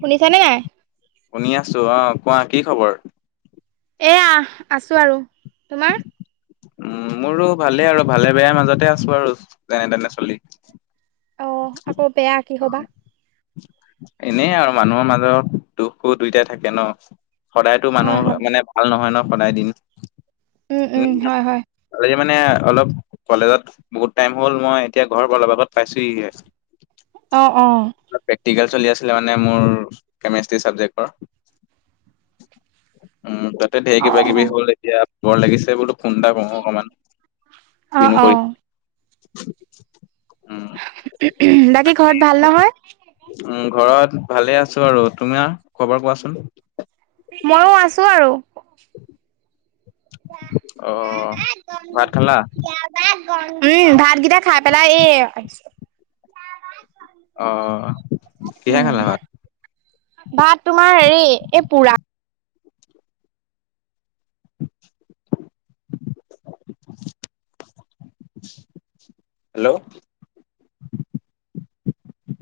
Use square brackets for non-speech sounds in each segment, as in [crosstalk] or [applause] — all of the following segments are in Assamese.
শুনিছানে নাই? শুনি আছোঁ অ'। কোৱা কি খবৰ? এয়া আছোঁ আৰু তোমাৰ। উম, মোৰো ভালেই আৰু ভালে বেয়াৰ মাজতে আছো আৰু যেনে তেনে চলি। অ', আকৌ বেয়া কিহৰ বা। এনেই আৰু মানুহৰ মাজত দুখ সুখ দুয়োটাই থাকে ন। সদায়তো হয়, মানুহৰ হয়। মানে ভাল নহয় ন সদায় দিন উম, উম, হয়, হয়। কালি মানে অলপ কলেজত বহুত টাইম হ'ল মই এতিয়া ঘৰত অলপ আগত পাইছোঁ হি অ', অ'। চলি আছিল মানে মোৰ কেমেষ্ট্ৰি চাবজেক্টৰ উম, তাতে ঢেৰ অ', কিবা কিবি অ', হ'ল এতিয়া বৰ লাগিছে বোলো খুন্দা প অকমান অ', কিনো অ কৰি উম [unintelligible] উহম উহম বাকী ঘৰত ভাল নহয়। উ ঘৰত ভালে আছোঁ আৰু তোমাৰ খবৰ কোৱাচোন? ময়ো আছোঁ আৰু। ব অহ গব ভাত খালা [unintelligible] উম ভাতকেইটা খাই পেলাই এই আহ কিহে উম, খালা ভাত? ভাত তোমাৰ হেৰি পোৰা হেল্ল'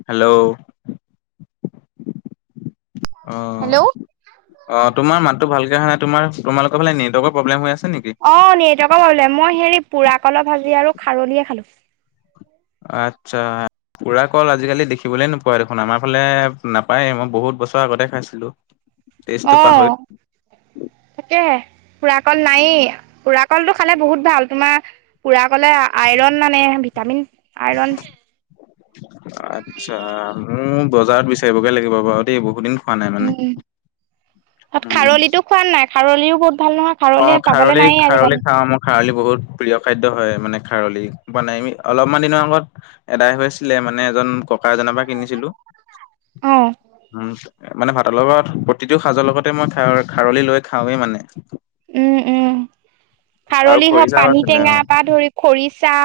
হেল্ল' অ' হেল্ল'। অ' তোমাৰ মাততো ভালকে অহা নাই তোমাৰ তোমালোকৰ ফালে নেটৱৰ্কৰ প্ৰব্লেম হৈ আছে। নেকি। মই হ'লে মই হেৰি পোৰা কলৰ ভাজি আৰু খাৰলিয়ে খালোঁ। আচ্ছা। পুৰা কল আজিকালি দেখিবলৈ নোপোৱা দেখোন আমাৰ ফালে নাপায়। মই বহুত বছৰ আগতে খাইছিলো। টেষ্টটো পাহৰি আহ, তাকেহে পুৰা কল নায়েই। পুৰা কলটো খালে বহুত ভাল তোমাৰ পুৰা ক'লে আইৰণ মানে ভিটামিন। আইৰন। আচ্ছা, মোৰ বজাৰত বিচাৰি বলে লাগিব বাৰু দেই বহুত দিন খোৱা নাই মানে। উম তাত উম খাৰলিতো খোৱা নাই খাৰলিও বহুত ভাল নহয়। অ' পাবলৈ খাৰলি নায়েই খাৰলি আজিকালি খাওঁ মোৰ খাৰলি বহুত প্ৰিয় খাদ্য হয়। মানে খাৰলি বনাই অলপমান দিনৰ আগত আদায় হৈছিলে মানে এজন। খুৰা এজানৰ পৰা কিনিছিলো, অ উম। মানে ভাতৰ লগত প্ৰতিটো সাজৰ লগতে মই খা খাৰলি লৈ খাওঁৱে মানে। উম, উম, আৰু খাৰলি হওঁক খৰিচাও পানী আছিলে অ'। টেঙা বা ধৰি খৰিচা।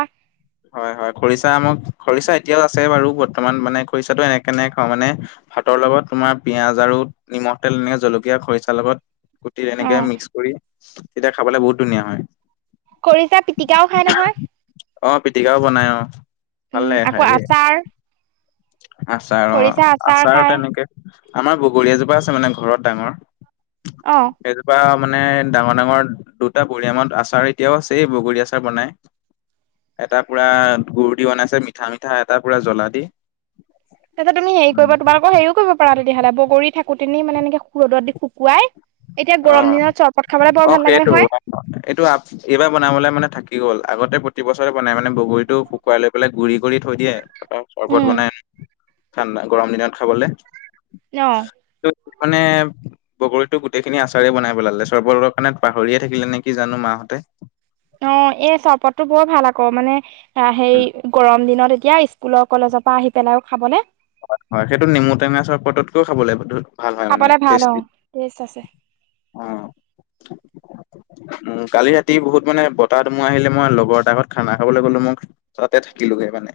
হয়, হয়, খৰিচা আমাৰ খৰিচা এতিয়াও আছে বাৰু বৰ্তমান মানে খৰিচাটো এনেকে নে খাওঁ মানে। ভাতৰ লগত তোমাৰ পিয়াজ আৰু নিমখ তেল এনেক জলকীয়া খৰিচা লগত। কুটি অ এনেকে মিক্স কৰি তেতিয়া খাবলৈ বহুত ধুনীয়া হয়। খৰিচা পিটিকাও খাই নহয়। অ' পিটিকাও বনাই অ' ভাল উম, লাগে খাই আকৌ দেই আচাৰ? আচাৰ খৰিচা অ' আচাৰ খাই তেনেকে আমাৰ বগৰী এজোপা আছে মানে ঘৰত ডাঙৰ। অ এজোপা মানে ডাঙৰ ডাঙৰ দুটা বুৰি আমত আচাৰ এতিয়াও আছে বগৰী আচাৰ বনাই। এটা পুৰা গুড় দি বনাইছে মিঠা মিঠা, এটা পুৰা জ্বলা দি। তাতে তুমি হেৰি উম। কৰিবা তোমালোকৰ হেৰি কৰিব পাৰা তেতিয়াহ'লে বগৰী থাকো নি মানে এনেকে ৰ'দত দি শুকুৱাই এতিয়া গৰম দিনত চৰবত খাবলৈ বৰ অ'অ' ভাল লাগে সেইটো নহয় অ' এইটো এইবাৰ বনাবলে মানে থাকি গ'ল। আগতে প্ৰতি বছৰে বনাই মানে বগৰীটো শুকুৱাই লৈ পেলাই গুৰি কৰি থৈ দিয়ে তাৰপা চৰ্বত উম বনাই। ঠাণ্ডা, গৰম দিনত খাবলে? অহ'। ত' মানে বগৰীতো গোট গোটেইিনি আচাৰেই বনাই পেলালে। চৰ্বৰত কাৰণে পাহৰিয়ে থাকিল নেকি জানো মাহঁতে। অ' এ চহপততো বৰ ভাল আকৌ মানে হে গৰম দিনত এতিয়া স্কুলৰ কলেজৰ পৰা আহি পেলায়ো খাবলে হয়, হয়, সেইটো নেমু টেঙা চৰপটতকৈও খাব [unintelligible] ভাল হয় মানে খাবলে ভাল অ', টেষ্টি, টেষ্ট আছে অ'। উম, কালি ৰাতি বহুত মানে বতাহ ধুমুহা আহিলে মই লগৰ এটাৰ ঘৰত খানা খাবলৈ গলোঁ মই তাতে থাকিলোগে মানে।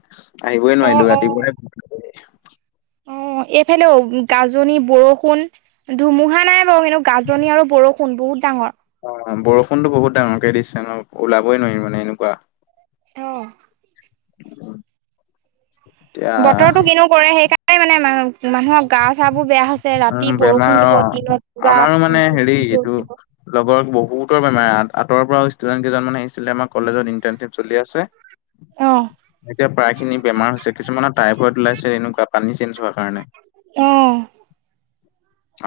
আহিবই অ', নোৱাৰিলো অ', ৰাতিুপুৱাহে অ' এইফালেও গাজনি, বৰষুণ, ধুমুহা নাই বাৰু কিন্তু গাজনি আৰু বৰষুণ টোন বহুত ডাঙৰ। অ' বৰষুণতো বহুত ডাঙৰকে দিছে ন, ওলাবই নোৱাৰি মানে এনেকুৱা। অহ' এতিয়া বতৰটো কিনো কৰে সেইকাৰণে মানে আমাৰ মানুহৰ গা চাবোৰ বেয়া হৈছে, উম, ৰাতি বেমাৰ বৰষুণ দিব অ', দিনত পুৰা আমাৰো মানে উ হেৰি ৰ'দ এইটো দিব। লগৰ বহুতৰ বেমাৰ আঁতৰ পৰা ষ্টুডেণ্ট কেইজন মানে আহিছিলে আমাৰ কলেজত ইণ্টাৰ্নশ্বিপ চলি আছে। অ', এতিয়া প্ৰায় খিনি বেমাৰ হৈছে, কিছুমানৰ টাইফইড ওলাইছে, এনেকুৱা। পানী চেঞ্জ হোৱাৰ কাৰণে। অ'।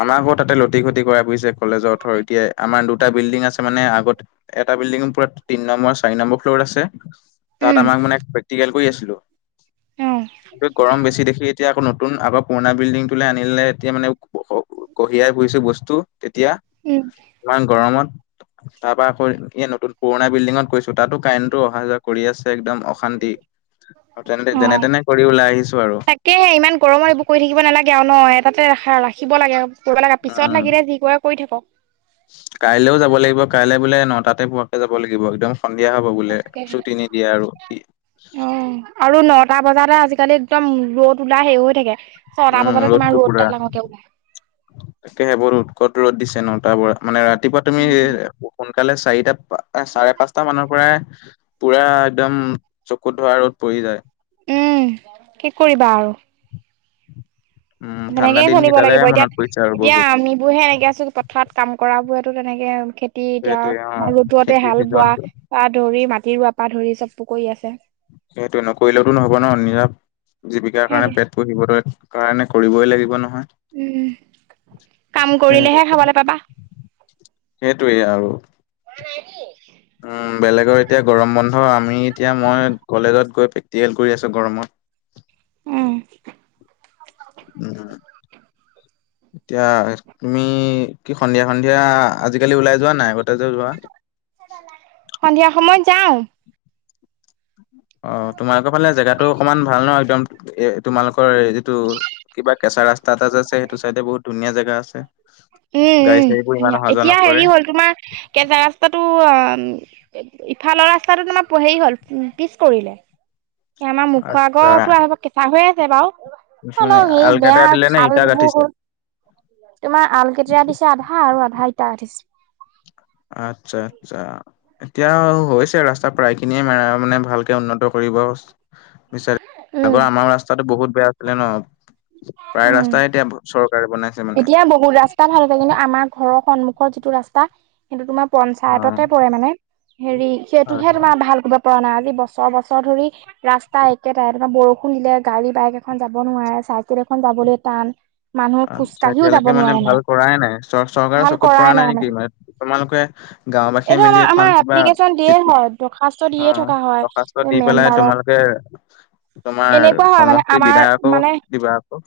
আমাৰ ঘৰৰ তাতেই লটি ঘটি কৰাই ফুৰিছে, কলেজৰ অথৰিটিয়ে, আমাৰ দুটা বিল্ডিং আ আছে মানে আগত এটা বিল্ডিঙত পুৰা তিনি নম্বৰ চাৰি নম্বৰ ফ্ল'ৰত আছে। তাত উম, আমাৰ মানে প্ৰেক্টিকেল কৰি আছিলোঁ, অ', গৰম বেছি দেখি এতিয়া আকৌ নত নতুন আগৰ পুৰণা বিল্ডিংটোলে আনিলে, এতিয়া মানে কঢ়িয়াই ফুৰিছোঁ বস্তু। তেতিয়া, উম, ইমান গৰমত তাৰ পৰা আকৌ এ, নতুন পুৰণা বিল্ডিঙত গৈছোঁ। দুটাটো কাৰেণ্টটো অহা যোৱা কৰি আছে, একদম অশান্তি। আৰু তেনে যেনে অ'। তেনে কৰি ওলাই আহিছোঁ আৰু। তাকেহে ইমান গৰমত এইবোৰ কৰি থাকিব নালাগে আৰু ন, এটাতে ৰাখা ৰাখিব লাগে, কৰিব লাগে, পিছত লাগিলে কি কৰে কৰি থাকক। কাইলেও যাব লাগিব, কাইলে বোলে নটাতে পোৱাকে যাব লাগিব একদম। সন্ধিয়া হ'ব বোলে, ছুটি নিদিয়ে আৰু কি। ছটা বজাতে আজিকালি একদম ৰ'দ ওলাই হেৰি হৈ থাকে, ছটা উম বজাতে তোমাৰ ৰ'দটো ৰ'দ পুৰা ডাঙৰকে ওলাই। তাকেহে বহুত উৎকট ৰ'দ দিছে ন, তাৰপৰা মানে ৰাতিপুৱা তুমি সোনকালে চাৰিটা, চাৰে পাঁচটা মানৰ পৰাই পুৰা একদম চকুত ধৰা ৰ'দ পৰি যায়। উম, কি কৰিবা আৰু? উম ঠাণ্ডা তেনেকেই দিন চলিব কেইটালে লাগিব এতিয়া, মনত পৰিছে আৰু এতিয়া বহুত আমিবোৰহে এনেকে আছোঁ, পথাৰত কাম কৰা বোৰৰ টো তেনেকে খেতি এতিয়া, সেইটোৱে অ ৰ'দতে খেতিৰ হাল বোৱা চিজনটো বা ধৰি মাটি ৰুৱা পাত ধৰিছে, [unintelligible] আছে। সেইটোৱেই, নকৰিলেওঁতো নহ'ব ন, নিজা জীবিকাৰ হে কাৰণে দে পেট পুহিবলৈ কাৰণে আমি কৰিবই লাগিব ন? উম, কাম কৰিলেহে খাবলৈ পাবা। সেইটোৱেই আৰু। উম, বেলেগৰ এতিয়া গৰম বন্ধ আমি এতিয়া মই কলেজত গৈ প্ৰেক্টিকেল কৰি আছো গৰমত। উম। উম এতিয়া তুমি কি সন্ধিয়া সন্ধিয়া আজিকালি ওলাই যোৱা নে নাই? আগতে যে যোৱা। সন্ধিয়া সময়ত যাওঁ। অ', তোমালোকৰ ফালে জেগাটো অকমান ভাল ন', একদম এ তোমালোকৰ যিটো কিবা কেচ ৰাস্তা এটাযে আছে, সেইটো চাইডে বহুত ধুনীয়া জেগা আছে। উম গাড়ী উম, চাড়ীবোৰ ইমান ধুনীয়া। অহা যোৱা এতিয়া নকৰে হেৰি হ'ল তোমাৰ কেঁচা ৰাস্তাটো অ ইফালৰ ৰাস্তাটো তোমাৰ হেৰি হ'ল, পিছ পৰিলে। এই আমাৰ মুখৰ আচ্ছা আগৰটো আৰু কেঁচা হৈ আছে বাৰু। মানে হলেওঁ এই আলকাটা বেয়া দিলে নে ইটা গাঠিছে খালবোৰ তোমাৰ আলকেতেৰা দিছে আধা আৰু আধা ইটা দিছে। আচ্ছা আচ্ছা, এতিয়া হৈছে ৰাস্তা প্ৰায় খিনিয়েই, ম মানে ভালকে উন্নত কৰি বিচা [unintelligible] উম আগৰ আমাৰ ৰাস্তাটো বহুত বেয়া আছিলে ন'। প্ৰায় উম ৰাস্তাই এতিয়া চৰকাৰে বনাইছে। মানে এতিয়া বহুত ৰাস্তা ভাল কৰিলে, কিন্তু আমাৰ ঘৰৰ সন্মুখৰ যিটো ৰাস্তা, সেইটো তোমাৰ অ পঞ্চায়ততেই পৰে মানে, হেৰি, হয় সেইটোহে হয় তোমাৰ ভাল কিবা পুৰণা, আজি বছৰ বছৰ ধৰি ৰাস্তা একেটাই, মানে বৰষুণ দিলে গাড়ী বাইক এখন যাব নোৱাৰে। চাইকেল এখন যাবলৈ টান। মানুহ আচ্ছা, খোজকাঢ়িও যাব এতিয়ালৈকে মানে নোৱাৰে ভাল কৰাই নাই, চ চৰকাৰৰ ভাল চকুত কৰাই পৰা নাই মানে নেকি? তোমালোকে গাঁওবাসীয়ে এইটো মিলি আমাৰ এখন আমাৰ কিবা এপ্লিকেশ্যন দিয়ে চিঠি, হয় দৰ্খাস্ত দিয়ে অ', থকা হয় দৰখাস্ত দি পেলাই মেম্বাৰক তোমালোকে তোমাৰ এনেকুৱা হয় মানে সমষ্টি আমাৰ বিধায়কক মানে দিবা আকৌ।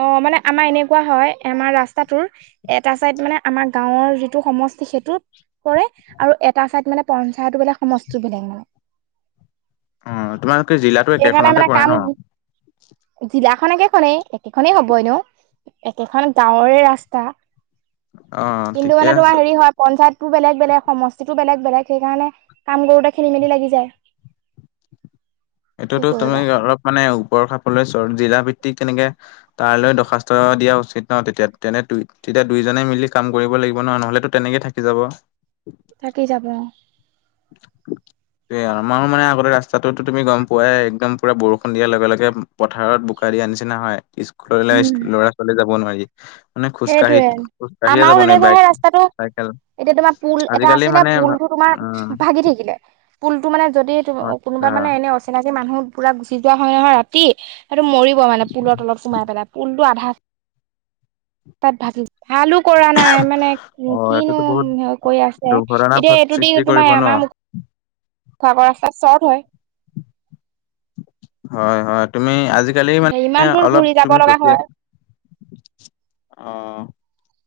অ', মানে আমাৰ এনেকুৱা হয়, আমাৰ ৰাস্তাটোৰ এটা চাইদ মানে আমাৰ গাঁওৰ যিটো সমষ্টি, সেইটোত পৰে আৰু এটা চাইদ মানে পঞ্চায়তো বেলেগ, সমষ্টিওঁ বেলেগ মানে। অ, তোমালোকে জিলাতো এইকাৰণে একেখনতে মানে পৰে কাম, ন? জিলা খন একেখনেই, একেখনেই হ'বই এনেও, একেখন গাঁৱৰেই ৰাস্তা। অ, কিন্তু ঠিকে মানে তোমাৰ আছে। হেৰি হয়, পঞ্চায়ত বেলেগ বেলেগ, সমষ্টিতো বেলেগ বেলেগ, সেইকাৰণে কাম কৰোতে খেলি মেলি লাগি যায়। কি এইটোতো তুমি, কৰিবা অলপ মানে ওপৰৰ খাফলৈ জিলা ভিত তেনেকে তালৈ দৰ্খাস্ত দিয়া উচিত ন তেতিয়া তেনে তেতিয়া দুইজনে মিলি কাম কৰিব লাগিব ন', নহলেতো তেনেকেই থাকি যাব। থাকি যাব, অ, তয়ে আৰু মাৰ মানে আগতে ৰাস্তাটোতো তুমি গম পুৱাই, একদম পুৰা বৰষুণ দিয়াৰ লগে লগে পথাৰত বোকা দিয়া নিচিনা হয়। উম ল'ৰা ছোৱাললে যাব নোৱাৰি। মানে খোজকাাঢ়ি সেইটোয়ে খোজকাঢ়িয়ে আমাৰো যাব নোৱাৰি তেনেকুৱাহে বাইক ৰাস্তাটো চাইকেল এতিয়া তোমাৰ পুল এটা আজিকালি আছিলে মানে ভা- পুলটো তোমাৰ উম ভাগি থাকিলে পুলটো মানে যদি আচ্ছা কোনোবা মানে এনে অচিনাকি মানুহ পুৰা গুচি যোৱা হয় নহয় ৰাতি সেইটো মৰিব মানে পুলৰ তলত সোমাই পেলাই, পুলটো আধা তাত [unintelligible] ভালো কৰা নাই মানে অ কিনো এইটোতো বহুত কৰি আছে, দুৰ্ঘটনা এতিয়া এইটো সৃষ্টি দিন কৰিব ন তোমাৰ [unintelligible] [unintelligible] হয়, হয়, তুমি আজি আজিকালি এতিয়া মানে ইমান দূৰ অলপ ঘূৰি যাব তুমি লগা হয় [unintelligible] অ,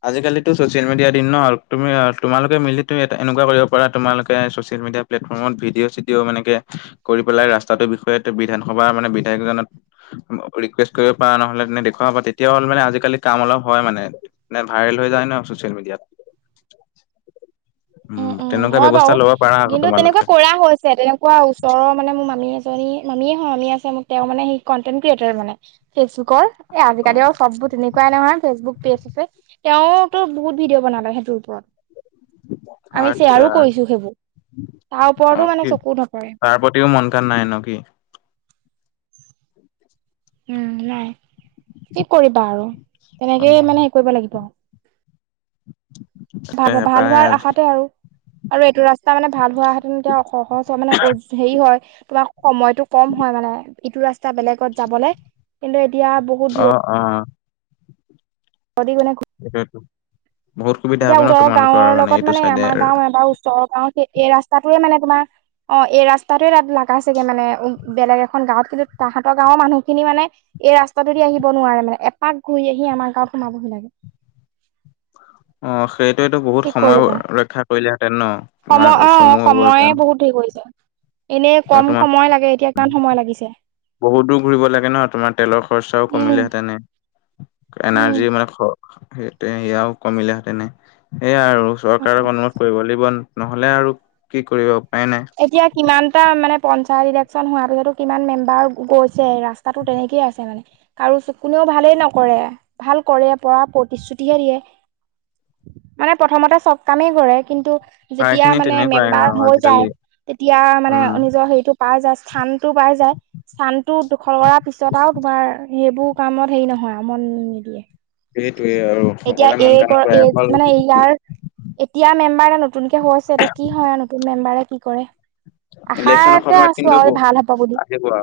আজিকালিতো চচিয়েল মিডিয়াৰ দিন ন' হল তুমি তোমালোকে মিলি এ এনেকুৱা কৰিব পাৰা তোমোলোকে চচি চচিয়েল মিডিয়া প্লেটফৰ্মত ভিডিঅ চিডিঅ' মানে এনেকে কৰি পেলাই ৰাস্তাতোৰ বিষয়ে বিধান সভাৰ মানে বিধায়কজনত ৰিকুৱেষ্ট কৰিব পৰা নহলে তেনে দেখুৱাব পাৰা তেতিয়া হ'ল মানে আজিকালি কাম অলপ হয় মানে নে, ভাইৰেল হৈ যায় ন চচিয়েল মিডিয়াত। উম, উম তেনেকুৱা হয় ব্যৱস্থা বাৰু, ল'ব পাৰা আকৌ কিন্তু তেনেকুৱা তোমালোকে কৰা হৈছে, তেনেকুৱা ওচৰৰ মানে মোৰ মামী আছে [unintelligible] মামীয়ে হয় মামি আছে মোক তেওঁ মানে সেই কনটেন্ট ক্ৰিয়েটাৰ মানে ফেচবুকৰ এ অ আজিকালি আৰু চববোৰ তেনেকুৱাই নহয় ফেচবুক পেজ আছে তেওঁও তো বহুত ভিডিঅ' বনালে। সেইটোৰ ওপৰত। আমি আচ্ছা শ্বেয়াৰো কৰিছো সেইবোৰ। তাৰ অ ওপৰতো মানে কি চকু নপৰে। তাৰ প্ৰতিও মন কাণ নাই ন কি উম, নাই, কি কৰিবা আৰু, অ এনেকেই মানে হেৰি কৰিব লাগিব। তাকে ভা- ভাল পাই হোৱাৰ আশাতে আৰু। আৰু এইটো ৰাস্তা মানে ভাল হোৱােহেতেন তেতিয়া সহজ হয় মানে হেৰি হয় তোমাৰ সময়টো কম হয় মান, ইটো ৰাস্তা বেলেগত যাবলে, কিন্তু এতিয়া বহুত অ, দূৰ অ, [unintelligible] সেইটোৱেটো বহুত সুবিধা এতিয়া হ'ব ন ওচৰৰ তোমালোকৰ গাঁওৰ লগত এইটো মানে আমাৰ চাইডে গাঁও এবাৰ ওচৰৰ গাঁওত এ-এই ৰাস্তাটোৱে মানে তোমাৰ অ, এই ৰাস্তাটোয়ে তাত লাগাইচেগে মানে উ, বেলেগ এখন গাঁৱত কিন্তু তাহাঁতৰ গাঁৱৰ মানুহখিনি মানে এই ৰাস্তাটোইদি আহিব নোৱাৰে মানে, এপাক ঘূৰি আহি আমাৰ গাঁৱত সোমাবহি লাগে। [inaudible] অ, সেইটোয়েতো বহুত কি সময় কৰিবা ৰক্ষা কৰিলেহেঁতেন ন', সময় তোমাৰ ও চমু হৈ গ'লঁহেতেন। এনে কম সময় লাগে, এতিয়া কিমান সময় লাগিছে। বহুত দূৰ ঘূৰিব লাগে ন', তোমাৰ তেলৰ খৰচাও উম কমিলেহেতেনে। উম এনাৰ্জি মানে সেই সেয়াও কমিলেহেঁতেনে সেয়াই আৰু। অ চৰকাৰক অনুৰোধ কৰিব লাগিব নহলে আৰু কি কৰিব উপায় নাই এতিয়া কিমানটা মানে পঞ্চায়ত ইলেকশ্যন হোৱাৰ পিছতো কিমান মেম্বাৰ গৈছে, ৰাস্তাতো তেনেকয়ে আছে মানে। কাৰো কোনেও ভালেই নকৰে ভাল কৰে কৰা প্ৰতিশ্ৰুতিহে দিয়ে। মানে প্ৰথমতে চব কামেই কৰে কিন্তু প্ৰায় যেতিয়া খিনি মানে তেনেকুৱাই আৰু মেম্বাৰ হৈ আজিকালি যায় তিয়া মানে উম নিজৰ হেৰিটো পায় যায় স্থান টো পাই যায় স্থানটো দখল কৰাৰ পিছত আৰু তোমাৰ সেইবোৰ কামত হেৰি নহয় আ, মন নিদিয়ে। সেইটোৱে আৰু এতিয়া সকলোৱে মন এই কাণ নকৰে এই অকল মানে ইয়াৰ এতিয়া মেম্বাৰ এটা নতুনকে হৈছে এতিয়া কি হয় আৰু নতুন মেম্বাৰে কি কৰে। ইলেকশ্ব্যনৰ আশাতে সময়ত আছো কিন্তু আৰু বহু- ভাল হ'ব বুলি আহিব অ,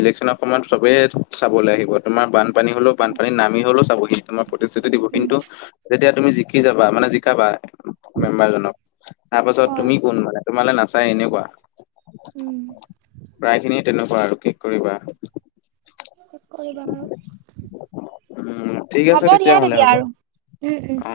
ইলেকশ্যনৰ সময়ত চবেই চাবলৈ আহিব। তোমাৰ বানপানী হ'লেও উম বানপানী নামি হ'লেও চাবহি তোমাৰ প্ৰতিশ্ৰুতি দিব। উম, কিন্তু যেতিয়া তুমি জিকি যাবা, মানে জিকাবা মেম্বাৰ জনক, তাৰ পাছত হয়, তুমি কোন মানে তোমালে নাচ চাই এনেকুৱা, উম, প্ৰায় খিনিয়ে তেনেকুৱা আৰু কি কৰিবা। কি কৰিবা আৰু। উম ঠিক আছে হ'ব দিয়া তেতিয়াহ'লে তেতিয়া হ'ব আৰু উম উম। অ